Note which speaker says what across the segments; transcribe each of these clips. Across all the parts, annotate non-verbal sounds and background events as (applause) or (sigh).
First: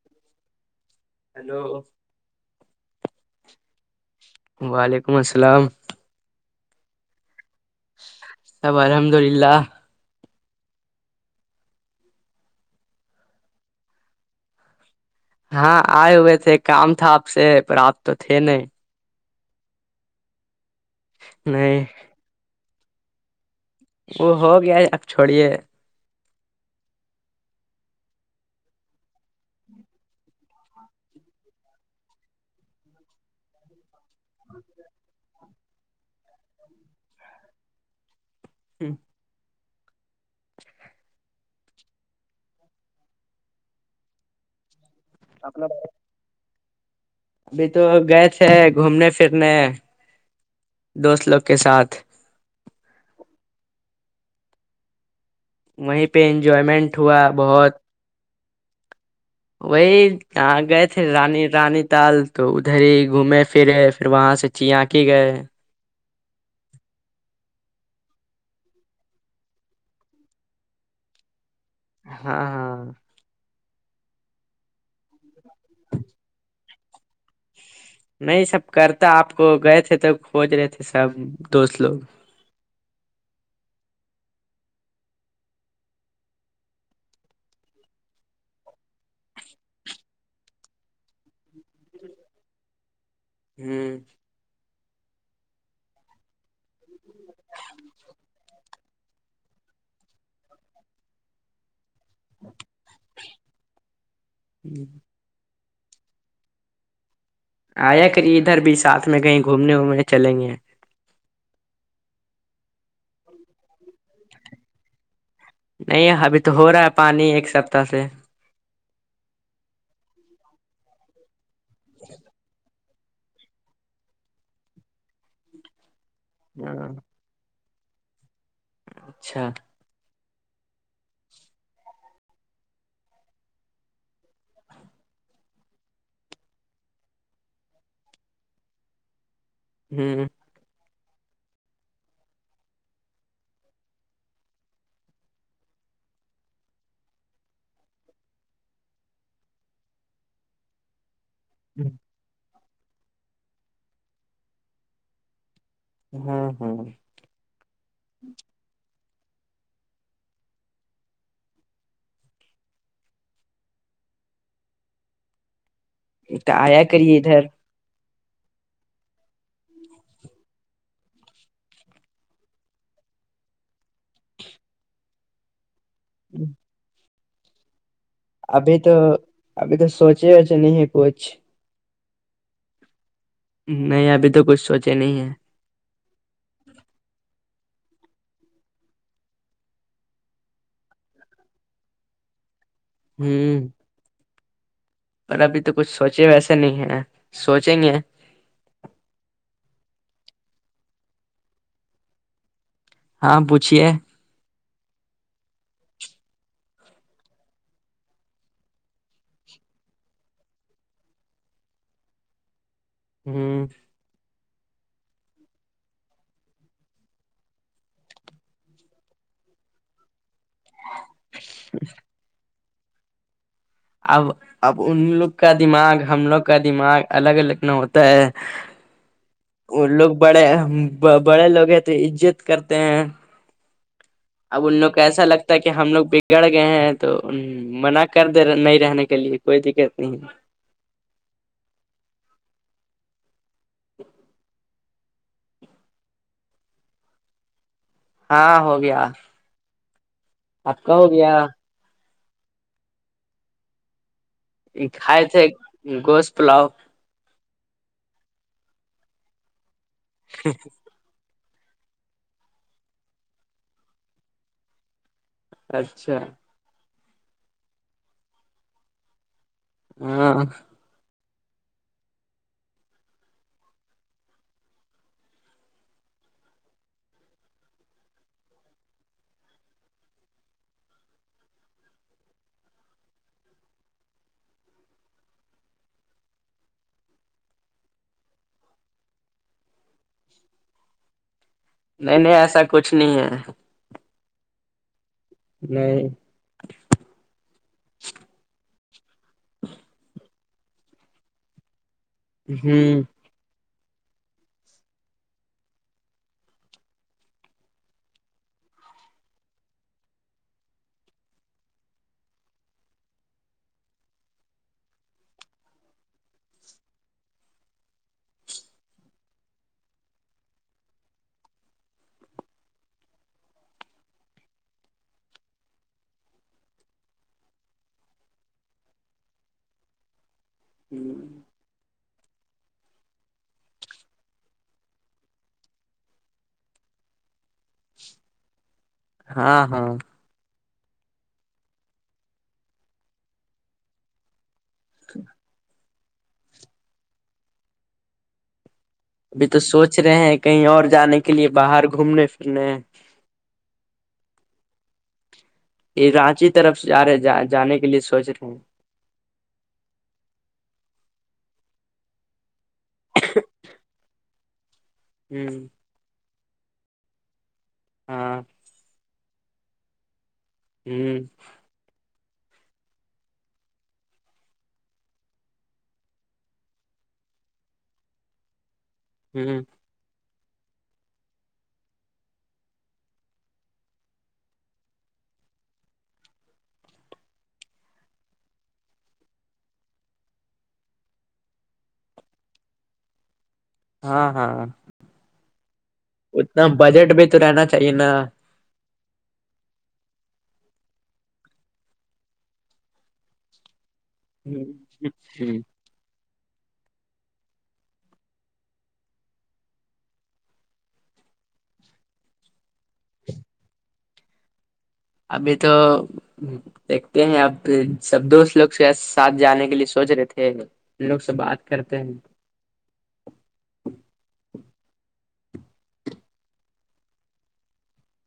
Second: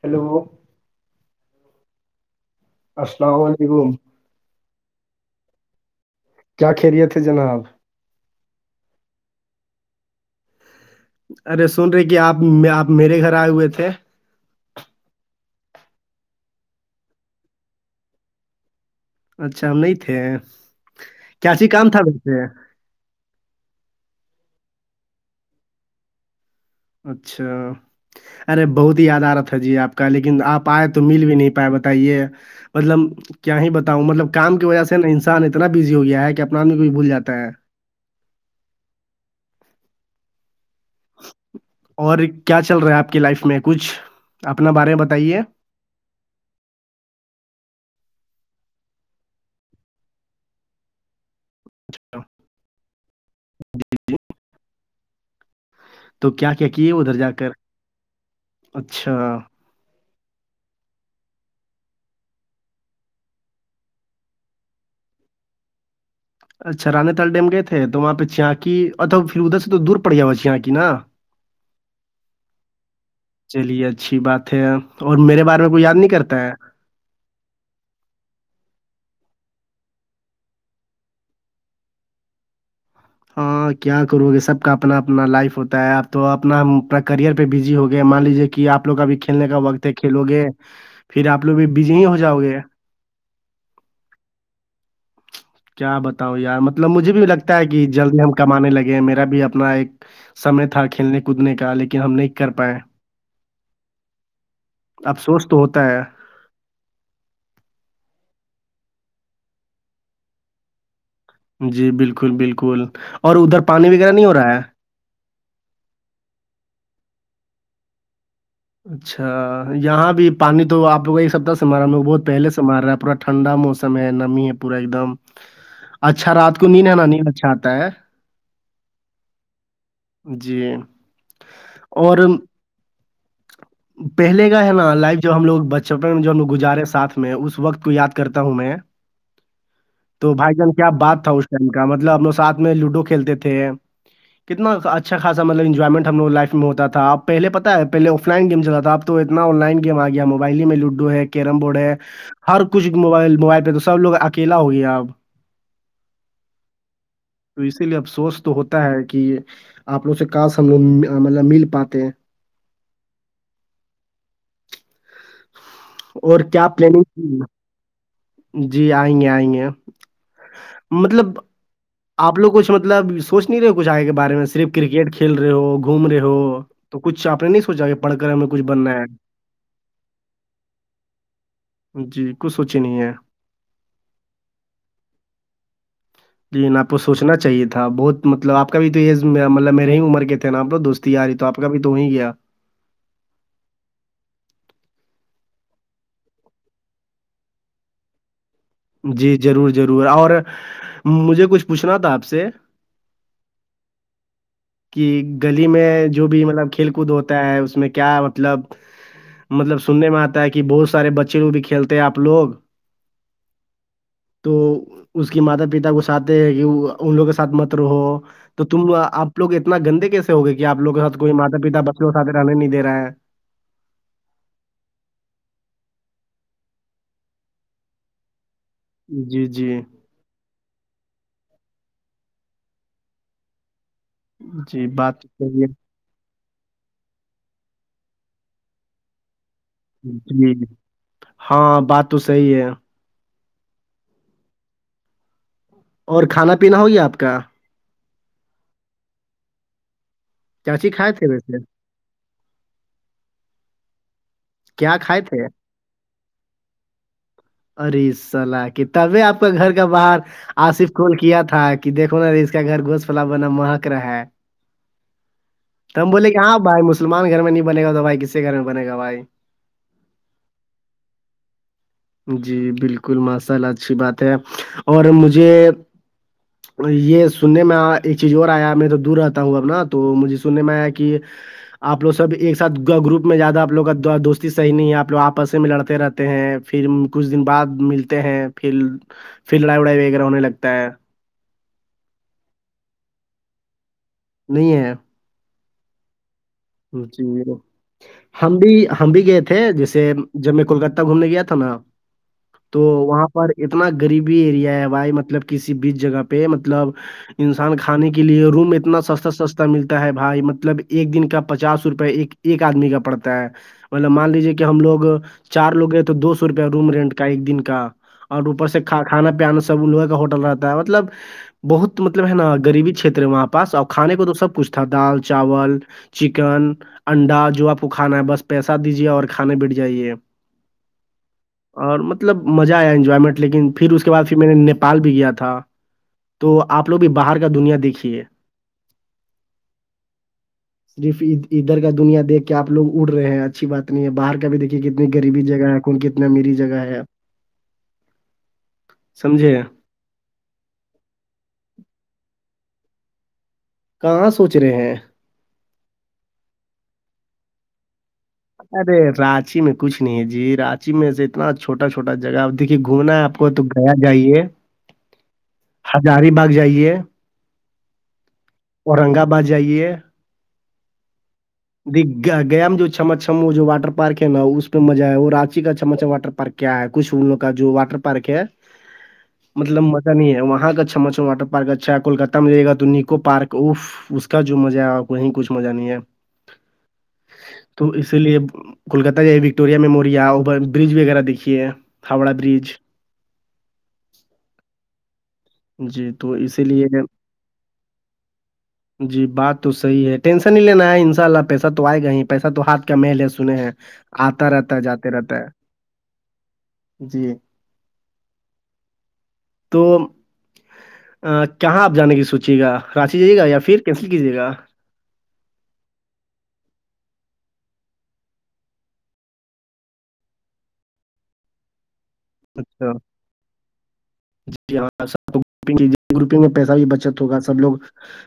Speaker 1: Hello
Speaker 2: hello
Speaker 1: السلام علیکم
Speaker 2: وعلیکم السلام
Speaker 1: کیا خیریت ہے جناب
Speaker 2: سب الحمد للہ
Speaker 1: ارے سن رہے کہ آپ آپ میرے گھر آئے ہوئے تھے
Speaker 2: ہاں آئے ہوئے تھے کام تھا آپ سے پر آپ تو تھے نہیں
Speaker 1: اچھا ہم نہیں تھے کیا
Speaker 2: نہیں
Speaker 1: کام تھا ویسے
Speaker 2: وہ ہو گیا ہے آپ چھوڑیے
Speaker 1: اچھا ارے بہت ہی یاد آ رہت ہے جی آپ کا لیکن آپ آئے تو مل بھی نہیں پائے بتائیے مطلب کیا ہی بتاؤں مطلب کام کی وجہ سے نا انسان اتنا بزی ہو گیا ہے کہ اپنا آدمی کو بھی بھول جاتا ہے
Speaker 2: ہی
Speaker 1: اور کیا چل رہا ہے آپ کی لائف میں کچھ اپنا بارے میں بتائیے
Speaker 2: مط ابھی تو گئے تھے گھومنے پھرنے دوست لوگ کے ساتھ
Speaker 1: جی جی
Speaker 2: وہیں پہ
Speaker 1: تو کیا کیا کیے
Speaker 2: انجوائمنٹ
Speaker 1: ادھر
Speaker 2: ہوا
Speaker 1: جا کر
Speaker 2: بہت
Speaker 1: اچھا
Speaker 2: وہی یہاں گئے تھے رانی رانی تال تو ادھر ہی گھومے پھرے پھر وہاں سے چیا کی گئے
Speaker 1: اچھا رانی تال ڈیم گئے تھے تو وہاں پہ چانکی پھر ادھر سے تو دور پڑ گیا ہوا چی کی نا (inaudible)
Speaker 2: ہاں ہاں
Speaker 1: چلیے اچھی بات ہے اور میرے بارے میں کوئی یاد نہیں کرتا ہے
Speaker 2: نہیں سب کرتا آپ کو گئے تھے تو کھوج رہے تھے سب دوست لوگ
Speaker 1: ہاں کیا کرو گے سب کا اپنا اپنا لائف ہوتا ہے اپ تو اپنا کریئر پہ بزی ہو گیا مان لیجیے کہ کہ آپ لوگ ابھی کھیلنے کا وقت ہے کھیلو گے پھر آپ لوگ بھی بزی ہی ہو جاؤ گے
Speaker 2: ہوں
Speaker 1: کیا بتاؤ یار مطلب مجھے بھی لگتا ہے کہ جلدی ہم کمانے لگے میرا بھی اپنا ایک سمے تھا کھیلنے کودنے کا لیکن ہم نہیں کر پائے (inaudible)
Speaker 2: ہوں
Speaker 1: افسوس تو ہوتا ہے
Speaker 2: آیا کریے ادھر بھی ساتھ میں گئیں گھومنے وومنے چلیں گے
Speaker 1: جی بالکل بالکل اور ادھر پانی وغیرہ نہیں ہو رہا ہے
Speaker 2: نہیں ابھی تو ہو رہا ہے پانی ایک سپتاہ سے
Speaker 1: اچھا یہاں بھی پانی تو آپ لوگ ایک سپتہ سے مار رہا ہے بہت پہلے سے مار رہا ہے پورا ٹھنڈا موسم ہے نمی ہے پورا ایک دم اچھا رات کو نیند
Speaker 2: ہاں
Speaker 1: ہے نا نیند اچھا آتا ہے
Speaker 2: اچھا
Speaker 1: جی اور پہلے کا ہے نا لائف جو ہم لوگ بچپن میں جو ہم لگ گزارے ساتھ میں اس وقت کو یاد کرتا ہوں میں
Speaker 2: ہوں
Speaker 1: تو بھائی جان کیا بات تھا اس ٹائم کا مطلب اپ لوگ ساتھ میں لوڈو کھیلتے تھے کتنا اچھا خاصا مطلب انجوائمنٹ ہم لوگ لائف میں ہوتا تھا آپ پہلے پتہ ہے پہلے آف لائن گیم چلاتا تھا اب تو آن لائن گیم آ گیا موبائل ہی میں لوڈو ہے کیرم بورڈ ہے ہر کچھ موبائل موبائل پہ تو سب لوگ اکیلا ہو گیا آب
Speaker 2: ہاں ہاں
Speaker 1: تو اسی لیے افسوس تو ہوتا ہے کہ آپ لووں سے کاش ہم لوگ مطلب مل پاتے ہیں اور
Speaker 2: تو
Speaker 1: کیا
Speaker 2: آیا کریے
Speaker 1: پلاننگ
Speaker 2: ادھر
Speaker 1: جی آئیں گے آئیں گے مطلب آپ لوگ کچھ مطلب سوچ نہیں رہے ہو کچھ آگے کے بارے میں صرف کرکٹ کھیل رہے ہو گھوم رہے ہو تو کچھ آپ نے نہیں سوچا کہ پڑھ کر ہمیں کچھ
Speaker 2: ابھی تو
Speaker 1: بننا ہے
Speaker 2: ابھی تو سوچے وچے نہیں ہے کچھ
Speaker 1: جی کچھ سوچی نہیں ہے
Speaker 2: نہیں ابھی تو کچھ سوچے نہیں ہے
Speaker 1: جی آپ کو سوچنا چاہیے تھا بہت مطلب آپ کا بھی تو یہی مطلب میرے ہی عمر کے تھے نا آپ دوست یاری تو آپ کا بھی تو ہی گیا
Speaker 2: ہی (unintelligible) پر ابھی تو کچھ سوچے ویسے نہیں ہے سوچیں گے
Speaker 1: جی ضرور ضرور اور مجھے کچھ پوچھنا تھا آپ سے
Speaker 2: ہاں پوچھیے
Speaker 1: (inaudible) کہ گلی میں جو بھی مطلب کھیل کود ہوتا ہے اس میں کیا مطلب مطلب سننے میں آتا ہے کہ بہت سارے بچے وہ بھی کھیلتے ہیں آپ لوگ
Speaker 2: ہوں
Speaker 1: تو اس کی ماتا پتا کو چاہتے ہیں کہ ان لوگ کے ساتھ مت رہو تو تم آپ لوگ اتنا گندے کیسے ہو گے کہ آپ لوگ کے سات کوئی ماتا پیتا بچوں سات رہنے نہیں دے رہے ہیں
Speaker 2: اب اب ان لوگ کا دماغ ہم لوگ کا دماغ الگ لگنا ہوتا ہے
Speaker 1: جی جی
Speaker 2: وہ لوگ بڑے بڑے لوگ ہیں تو عزت کرتے ہیں اب ان
Speaker 1: جی
Speaker 2: لوگ کو
Speaker 1: بات
Speaker 2: ایسا
Speaker 1: تو
Speaker 2: لگتا ہے
Speaker 1: صحیح
Speaker 2: کہ ہم لوگ بگڑ گئے ہیں تو منع کر د نہیں رہنے کے لیے کوئی دقت نہیں
Speaker 1: جی ہاں بات تو صحیح ہے
Speaker 2: (inaudible)
Speaker 1: اور کھانا پینا ہوگیا آپ کا
Speaker 2: ہاں ہو گیا
Speaker 1: کیا
Speaker 2: آپ
Speaker 1: چیز
Speaker 2: کا ہو
Speaker 1: کھائے تھے
Speaker 2: گیا
Speaker 1: ویسے
Speaker 2: کھائے تھے گوشت پلاؤ
Speaker 1: اری صلاح کی تبھی آپ کا گھر کا باہر آصف کول کیا تھا کہ دیکھو نا اس کا گھر گھس فلا بنا مہک رہا ہے تو ہم
Speaker 2: اچھا
Speaker 1: بولے کہ ہاں بھائی مسلمان گھر میں نہیں بنے گا تو بھائی کسسی گھر میں بنے گا بھائی
Speaker 2: ہاں
Speaker 1: جی بالکل ماشاء اللہ اچھی بات ہے اور مجھے یہ سننے میں ایک چیز اور آیا میں تو دور رہتا ہوں اب نا تو مجھے سننے میں آیا کہ آپ لوگ سب ایک ساتھ گروپ میں زیادہ آپ لوگ کا دوستی صحیح نہیں ہے آپ لوگ آپس میں لڑتے رہتے ہیں پھر کچھ دن بعد ملتے ہیں پھر پھر لڑائی وڑائی وغیرہ ہونے لگتا ہے
Speaker 2: نہیں نہیں ایسا کچھ نہیں ہے
Speaker 1: نہیں ہے
Speaker 2: نہیں
Speaker 1: جی ہم بھی ہم بھی گئے تھے تھے جیسے جب میں کولکتہ گھومنے گیا تھا نا تو
Speaker 2: ہوں
Speaker 1: وہاں پر اتنا غریبی ایریا ہے بھائی مطلب کسی بھی جگہ پر مطلب انسان کھانے کے لیے روم اتنا سستا سستا ملتا ہے بھائی مطلب ایک دن کا پچاس روپئے ایک ایک آدمی کا پڑتا ہے مطلب مان لیجے کہ ہم لوگ چار لوگ گئے تو دو سو روپیہ روم رینٹ کا ایک دن کا اور اوپر سے کھانا پیانا سب ان لوگوں کا ہوٹل رہتا ہے مطلب بہت مطلب ہے نا غریبی چھیت ہے وہاں پاس اور کھانے کو تو سب کچھ تھا دال چاول چکن انڈا جو آپ کو کھانا ہے بس پیسہ دیجیے اور کھانے بٹھ جائیے
Speaker 2: ہوں
Speaker 1: اور مطلب مزہ آیا انجوائمنٹ لیکن پھر اس کے بعد پھر میں نےیپال بھی گیا تھا تو آپ لوگ بھی باہر کا دنیا دیکھیے
Speaker 2: ہاں ہاں
Speaker 1: صرف ادھر کا دنیا دیکھ کے آپ لوگ اڑ رہے ہیں اچھی بات نہیں ہے باہر کا بھی دیکھ کتنی غریبی جگہ ہے کون کتنا امیری جگہ ہے
Speaker 2: ابھی تو
Speaker 1: سمجھے؟
Speaker 2: سوچ رہے ہیں کہیں اور جانے کے لیے باہر گھومنے پھرنے
Speaker 1: کہاں سوچ رہے ہیں
Speaker 2: یہ رانچی طرف سے جا رہے جانے کے لیے سوچ رہے ہیں
Speaker 1: ارے رانچی میں کچھ نہیں ہے جی رانچی میں سے اتنا چھوٹا چھوٹا جگہ دیکھیے گھومنا ہے آپ کو تو گوا جائیے
Speaker 2: ہوں
Speaker 1: ہزاری باغ جائیے
Speaker 2: ہاں
Speaker 1: اورنگ آباد جائیے
Speaker 2: ہوں
Speaker 1: دھک گیا میں جو چھماچھم وہ جو واٹر پارک نا اس پہ مزہ ہے وہ راچی کا چھما چھم واٹر پارک ہے کیا ہے کچھ ان لوگ کا جو واٹر پارک ہے
Speaker 2: ہ
Speaker 1: مطلب ہے وہاں کا اچھا مچھا واٹر پارک اچھا کولکتہ میں دیکھا تو نکو پارک اف اس کا جو مزہ ہے وہیں کچھ مزہ نہیں ہے تم اسی لیے کولکتہ وکٹوریا میموریا او برج وغیرہ دیکھیے ہے ہاوڑا برج (inaudible)
Speaker 2: ہاں ہاں
Speaker 1: جی تو
Speaker 2: اتنا
Speaker 1: اسی لیے
Speaker 2: بجٹ بھی تو رہنا چاہیے نا
Speaker 1: جی بات تو صحیح ہے ٹینشن نہیں لینا ہے انشاءاللہ پیسہ تو آئے گا ہی پیسہ تو ہاتھ کا میل ہے سنے ہے آتا رہتا ہے جاتے رہتا ہے
Speaker 2: ہوں
Speaker 1: جی تو کہاں آپ جانے کی سوچیں گا ساتھ ہی جائیے گا یا پھر کینسل کیجیے گا
Speaker 2: ابھی تو دیکھتے ہیں اپ سب دوست لوگ ساتھ جانے کے لیے سوچ رہے تھے ان لوگ سے بات کرتے ہیں
Speaker 1: اچھا جی ہاں گروپنگ میں پیسہ بھی بچت ہوگا سب لوگ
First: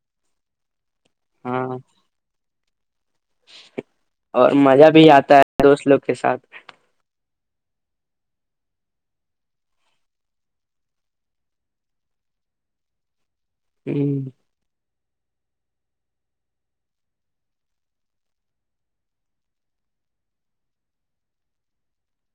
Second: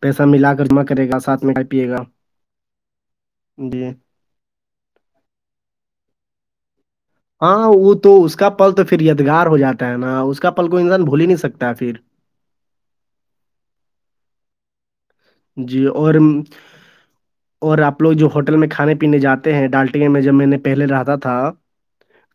Speaker 1: پیسہ ملا کر جمع کرے گا ساتھ میں
Speaker 2: ہاں
Speaker 1: پیے گا جی
Speaker 2: اور مزہ بھی آتا ہے دوست لوگ کے ساتھ
Speaker 1: ہاں وہ تو اس کا پل تو پھر یادگار ہو جاتا ہے نا اس کا پل کوئی انسان بھول ہی نہیں سکتا ہے پھر
Speaker 2: ہوں
Speaker 1: جی اور اور آپ لوگ جو ہوٹل میں کھانے پینے جاتے ہیں ڈالٹگے میں جب میں نے پہلے رہتا تھا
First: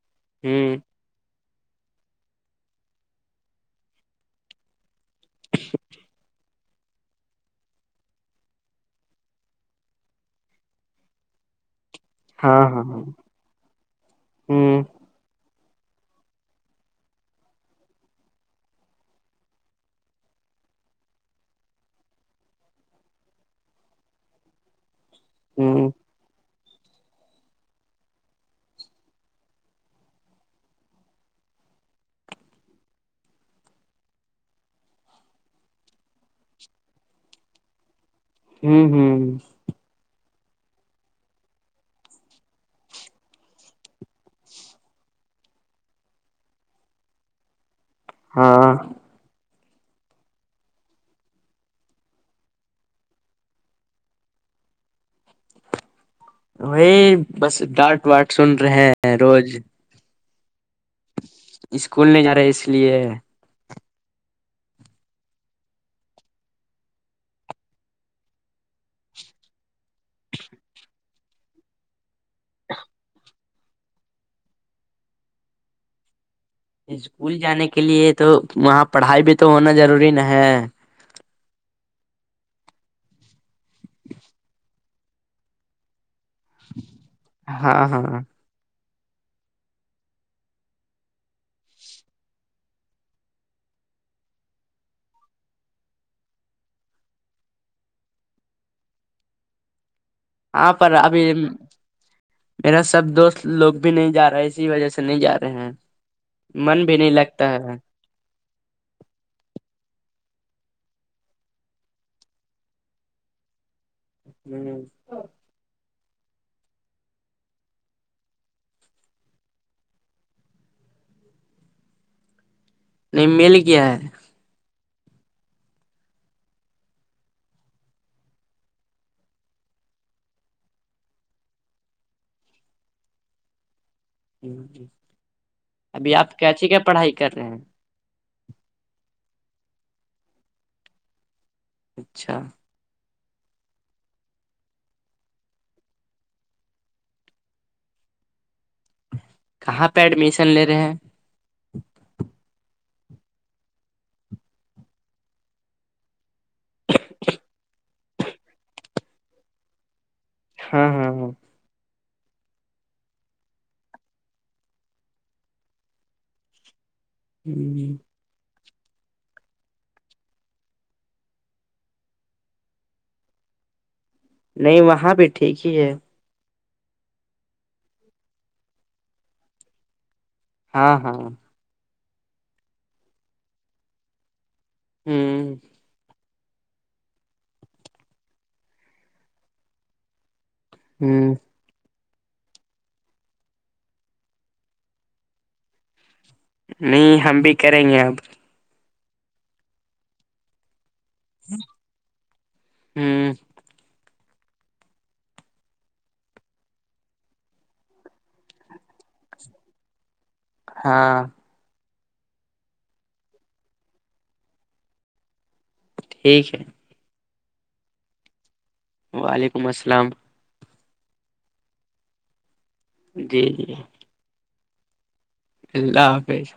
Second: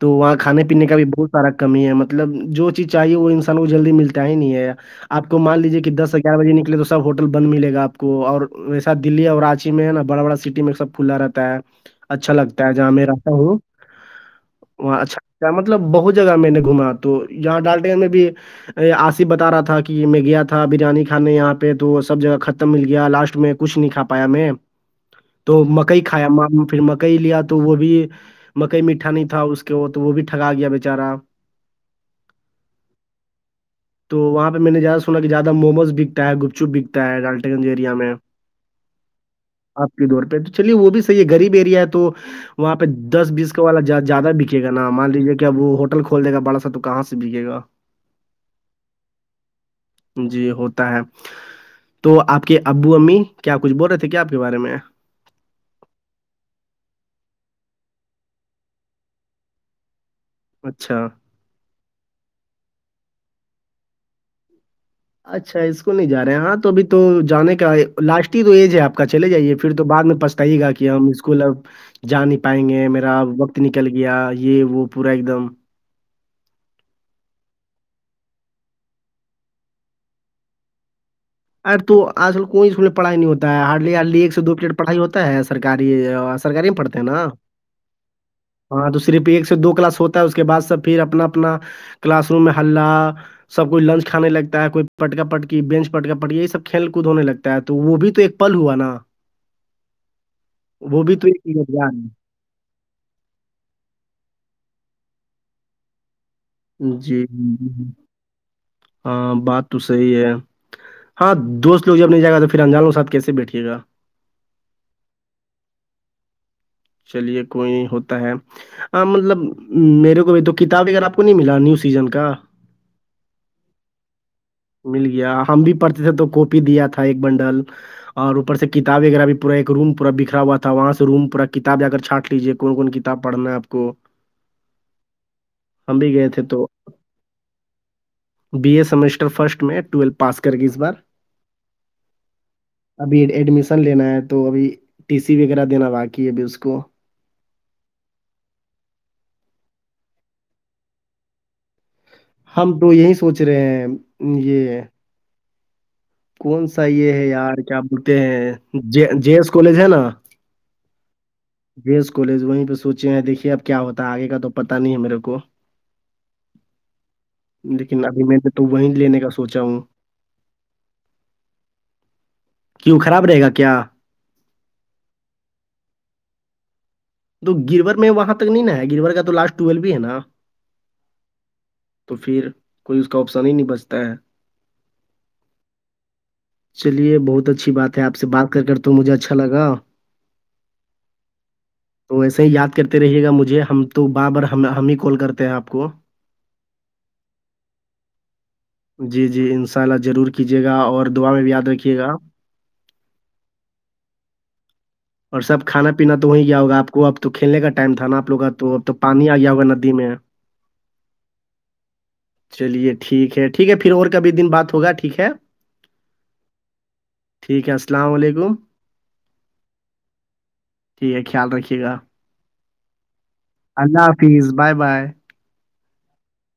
Speaker 1: تو وہاں
Speaker 2: ہ
Speaker 1: کھانے پینے کا بھی بہت سارا کمی ہے مطلب جو چیز چاہیے وہ انسان کو جلدی ملتا ہے ہی نہیں ہے آپ کو مان لیجیے کہ دس سے گیار بے نکلے تو سب ہوٹل بند ملے گا آپ آپ کو اور ایسا دلی اور راچی میں ہے نا بڑا بڑا سٹی میں سب کھلا رہتا ہے اچھا
Speaker 2: ہاں
Speaker 1: لگتا ہے
Speaker 2: ہاں
Speaker 1: جہاں
Speaker 2: ہاں
Speaker 1: میں رہتا ہوں
Speaker 2: ہ ہ
Speaker 1: وہاں اچھا کیا مطلب بہت جگہ میں نے گھما تو یہاں ڈال ڈگ میں بھی آصف بتا رہا تھا کہ میں گیا تھا بریانی کھانے یہاں پہ تو سب جگہ ختم مل گیا لاسٹ میں کچھ نہیں کا پایا میں تو
Speaker 2: ہوں
Speaker 1: مکئی کھایا پھر مک مطلب مکئی لیا تو وہ بھی مکئی میٹھا نہیں تھا اس کے وہ تو وہ بھی ٹگا گیا بیچارا (unintelligible) تو وہاں پہ میں نے زیادہ سنا کہ زیادہ موموز بکتا ہے گپ چپ بکتا ہے ڈال ٹنگ ایریا میں
Speaker 2: ہوں ہوں
Speaker 1: آپ کے دور پہ تو چلیے وہ بھی صحیح ہے غریب ایریا ہے تو وہاں پہ دس بیس کا والا زیادہ بکے گا نا مان لیجیے کہ اب وہ ہوٹل کھول دے گا بڑا سا تو کہاں سے بکے گا (unintelligible)
Speaker 2: ہاں
Speaker 1: جی ہوتا ہے تو آپ کے ابو امی کیا کچھ بول رہے تھے کیا آپ کے بارے میں
Speaker 2: وہی بس ڈانٹ واٹ سن رہے ہیں روز
Speaker 1: اچھا
Speaker 2: اسکول نہیں جا رہے اس لیے
Speaker 1: اچھا اسکول نہیں جا رہے ہیں ہاں تو ابھی تو جانے کا لاسٹ ہی تو ایج ہے آپ کا چلے جائیے پھر تو بعد میں پچھتائی کہ ہم اسکول اب جا نہیں پائیں گے میرا وقت نکل گیا یہ وہ پورا ایک دم
Speaker 2: اسکول جانے کے لیے تو وہاں پڑھائی بھی تو ہونا ضروری نہ ہے
Speaker 1: ارے تو آج کل کوئی اسکول میں پڑھائی نہیں ہوتا ہے ہارڈلیلی ایک سے دو پلیٹ پڑھائی ہوتا ہے سرکاری سرکاری میں پڑھتے ہیں نا
Speaker 2: ہاں ہاں
Speaker 1: ہاں تو صرف ایک سے دو کلاس ہوتا ہے اس کے بعد سب پھر اپنا اپنا کلاس روم میں ہلہ سب کوئی لنچ کھانے لگتا ہے کوئی پٹکا پٹکی بینچ پٹکا پٹیا یہ سب کھیل کود ہونے لگتا ہے تو وہ بھی تو ایک پل ہوا نا
Speaker 2: ہاں پر
Speaker 1: وہ بھی تو ایک
Speaker 2: ابھی میرا سب دوست لوگ بھی نہیں جا رہے اسی وجہ سے نہیں جا رہے ہیں من بھی
Speaker 1: ہے
Speaker 2: نہیں
Speaker 1: جی
Speaker 2: لگتا ہے
Speaker 1: ہاں بات تو صحیح ہے ہاں دوست لوگ جب نہیں جائے گا تو پھر انجانوں کے ساتھ کیسے بیٹھیے گا
Speaker 2: ہوں
Speaker 1: چلیے کوئی نہیں ہوتا ہے ہاں مطلب میرے کو تو کتاب وغیرہ آپ کو نہیں ملا نیو سیزن کا
Speaker 2: نہیں مل کیا ہے
Speaker 1: مل گیا ہم بھی پرڑتے تھے تو کوپی دیا تھا ایک بنڈل اور اوپر کتاب وغیرہ بھی پور ایک روم پورا بکھا ہوا تھا وہاں سے روم پور کتاب جا کر چھانٹ لیجیے کون کون کتاب تب پڑھنا ہے آپ کو ہم بھی
Speaker 2: ابھی
Speaker 1: گئے
Speaker 2: آپ
Speaker 1: تھے تو
Speaker 2: کیسیے کیا پڑھائی کر رہے ہیں
Speaker 1: بی اے سمیسٹر فرسٹ میں ٹویلو پاس کر گی اس بار
Speaker 2: اچھا
Speaker 1: ابھی ایڈمیشن لینا ہے تو ابھی ٹی سی وغیرہ دینا باقی ہے ابھی اس کو
Speaker 2: کہاں پہ ایڈمیشن لے رہے ہیں
Speaker 1: ہم تو یہی سوچ رہے ہیں یہ کون سا یہ ہے یار کیا بولتے ہیں جے ایس کالج ہے نا
Speaker 2: ہاں ہاں ہاں
Speaker 1: جیس کالج وہیں پہ سوچے ہیں دیکھیے اب کیا ہوتا ہے آگے کا تو پتا نہیں ہے میرے کو لیکن ابھی میں نے تو وہیں لینے کا سوچا ہوں کیوں خراب رہے گا کیا
Speaker 2: نہیں وہاں پہ ٹھیک ہی ہے
Speaker 1: تو گرور میں وہاں تک نہیں نا ہے گرور کا تو لاسٹ ٹویل بھی ہے نا
Speaker 2: ہاں ہاں
Speaker 1: تو پھر کوئی اس کا آپسن ہی نہیں بچتا ہے
Speaker 2: ہوں
Speaker 1: چلیے بہت اچھی بات ہے آپ سے بات کر کر تو مجھے اچھا لگا
Speaker 2: ہوں
Speaker 1: تو وسے ہی یاد کرتے رہیے گا مجھے ہم تو بار بار ہم ہی کال کرتے ہیں آپ کو
Speaker 2: نہیں ہم بھی کریں گے اب
Speaker 1: جی جی انشاء اللہ ضرور کیجیے گا اور دعا میں بھی یاد رکھیے گا
Speaker 2: ہوں
Speaker 1: اور سب کھانا پینا تو ہو ہی گیا ہوگا آپ کو اب تو کھیلنے کا ٹائم تھا نا آپ لوگ کا تو اب تو پانی آ گیا ہوا ندی میں (inaudible)
Speaker 2: ہاں
Speaker 1: چلیے ٹھیک ہے ٹھیک ہے پھر اور کبھی دن بات ہوگا ٹھیک ہے
Speaker 2: ٹھیک ہے
Speaker 1: ٹھیک ہے السلام علیکم
Speaker 2: وعلیکم السلام
Speaker 1: ٹھیک ہے خیال رکھیے گا
Speaker 2: جی جی
Speaker 1: اللہ حافظ بائے بائے
Speaker 2: اللہ حافظ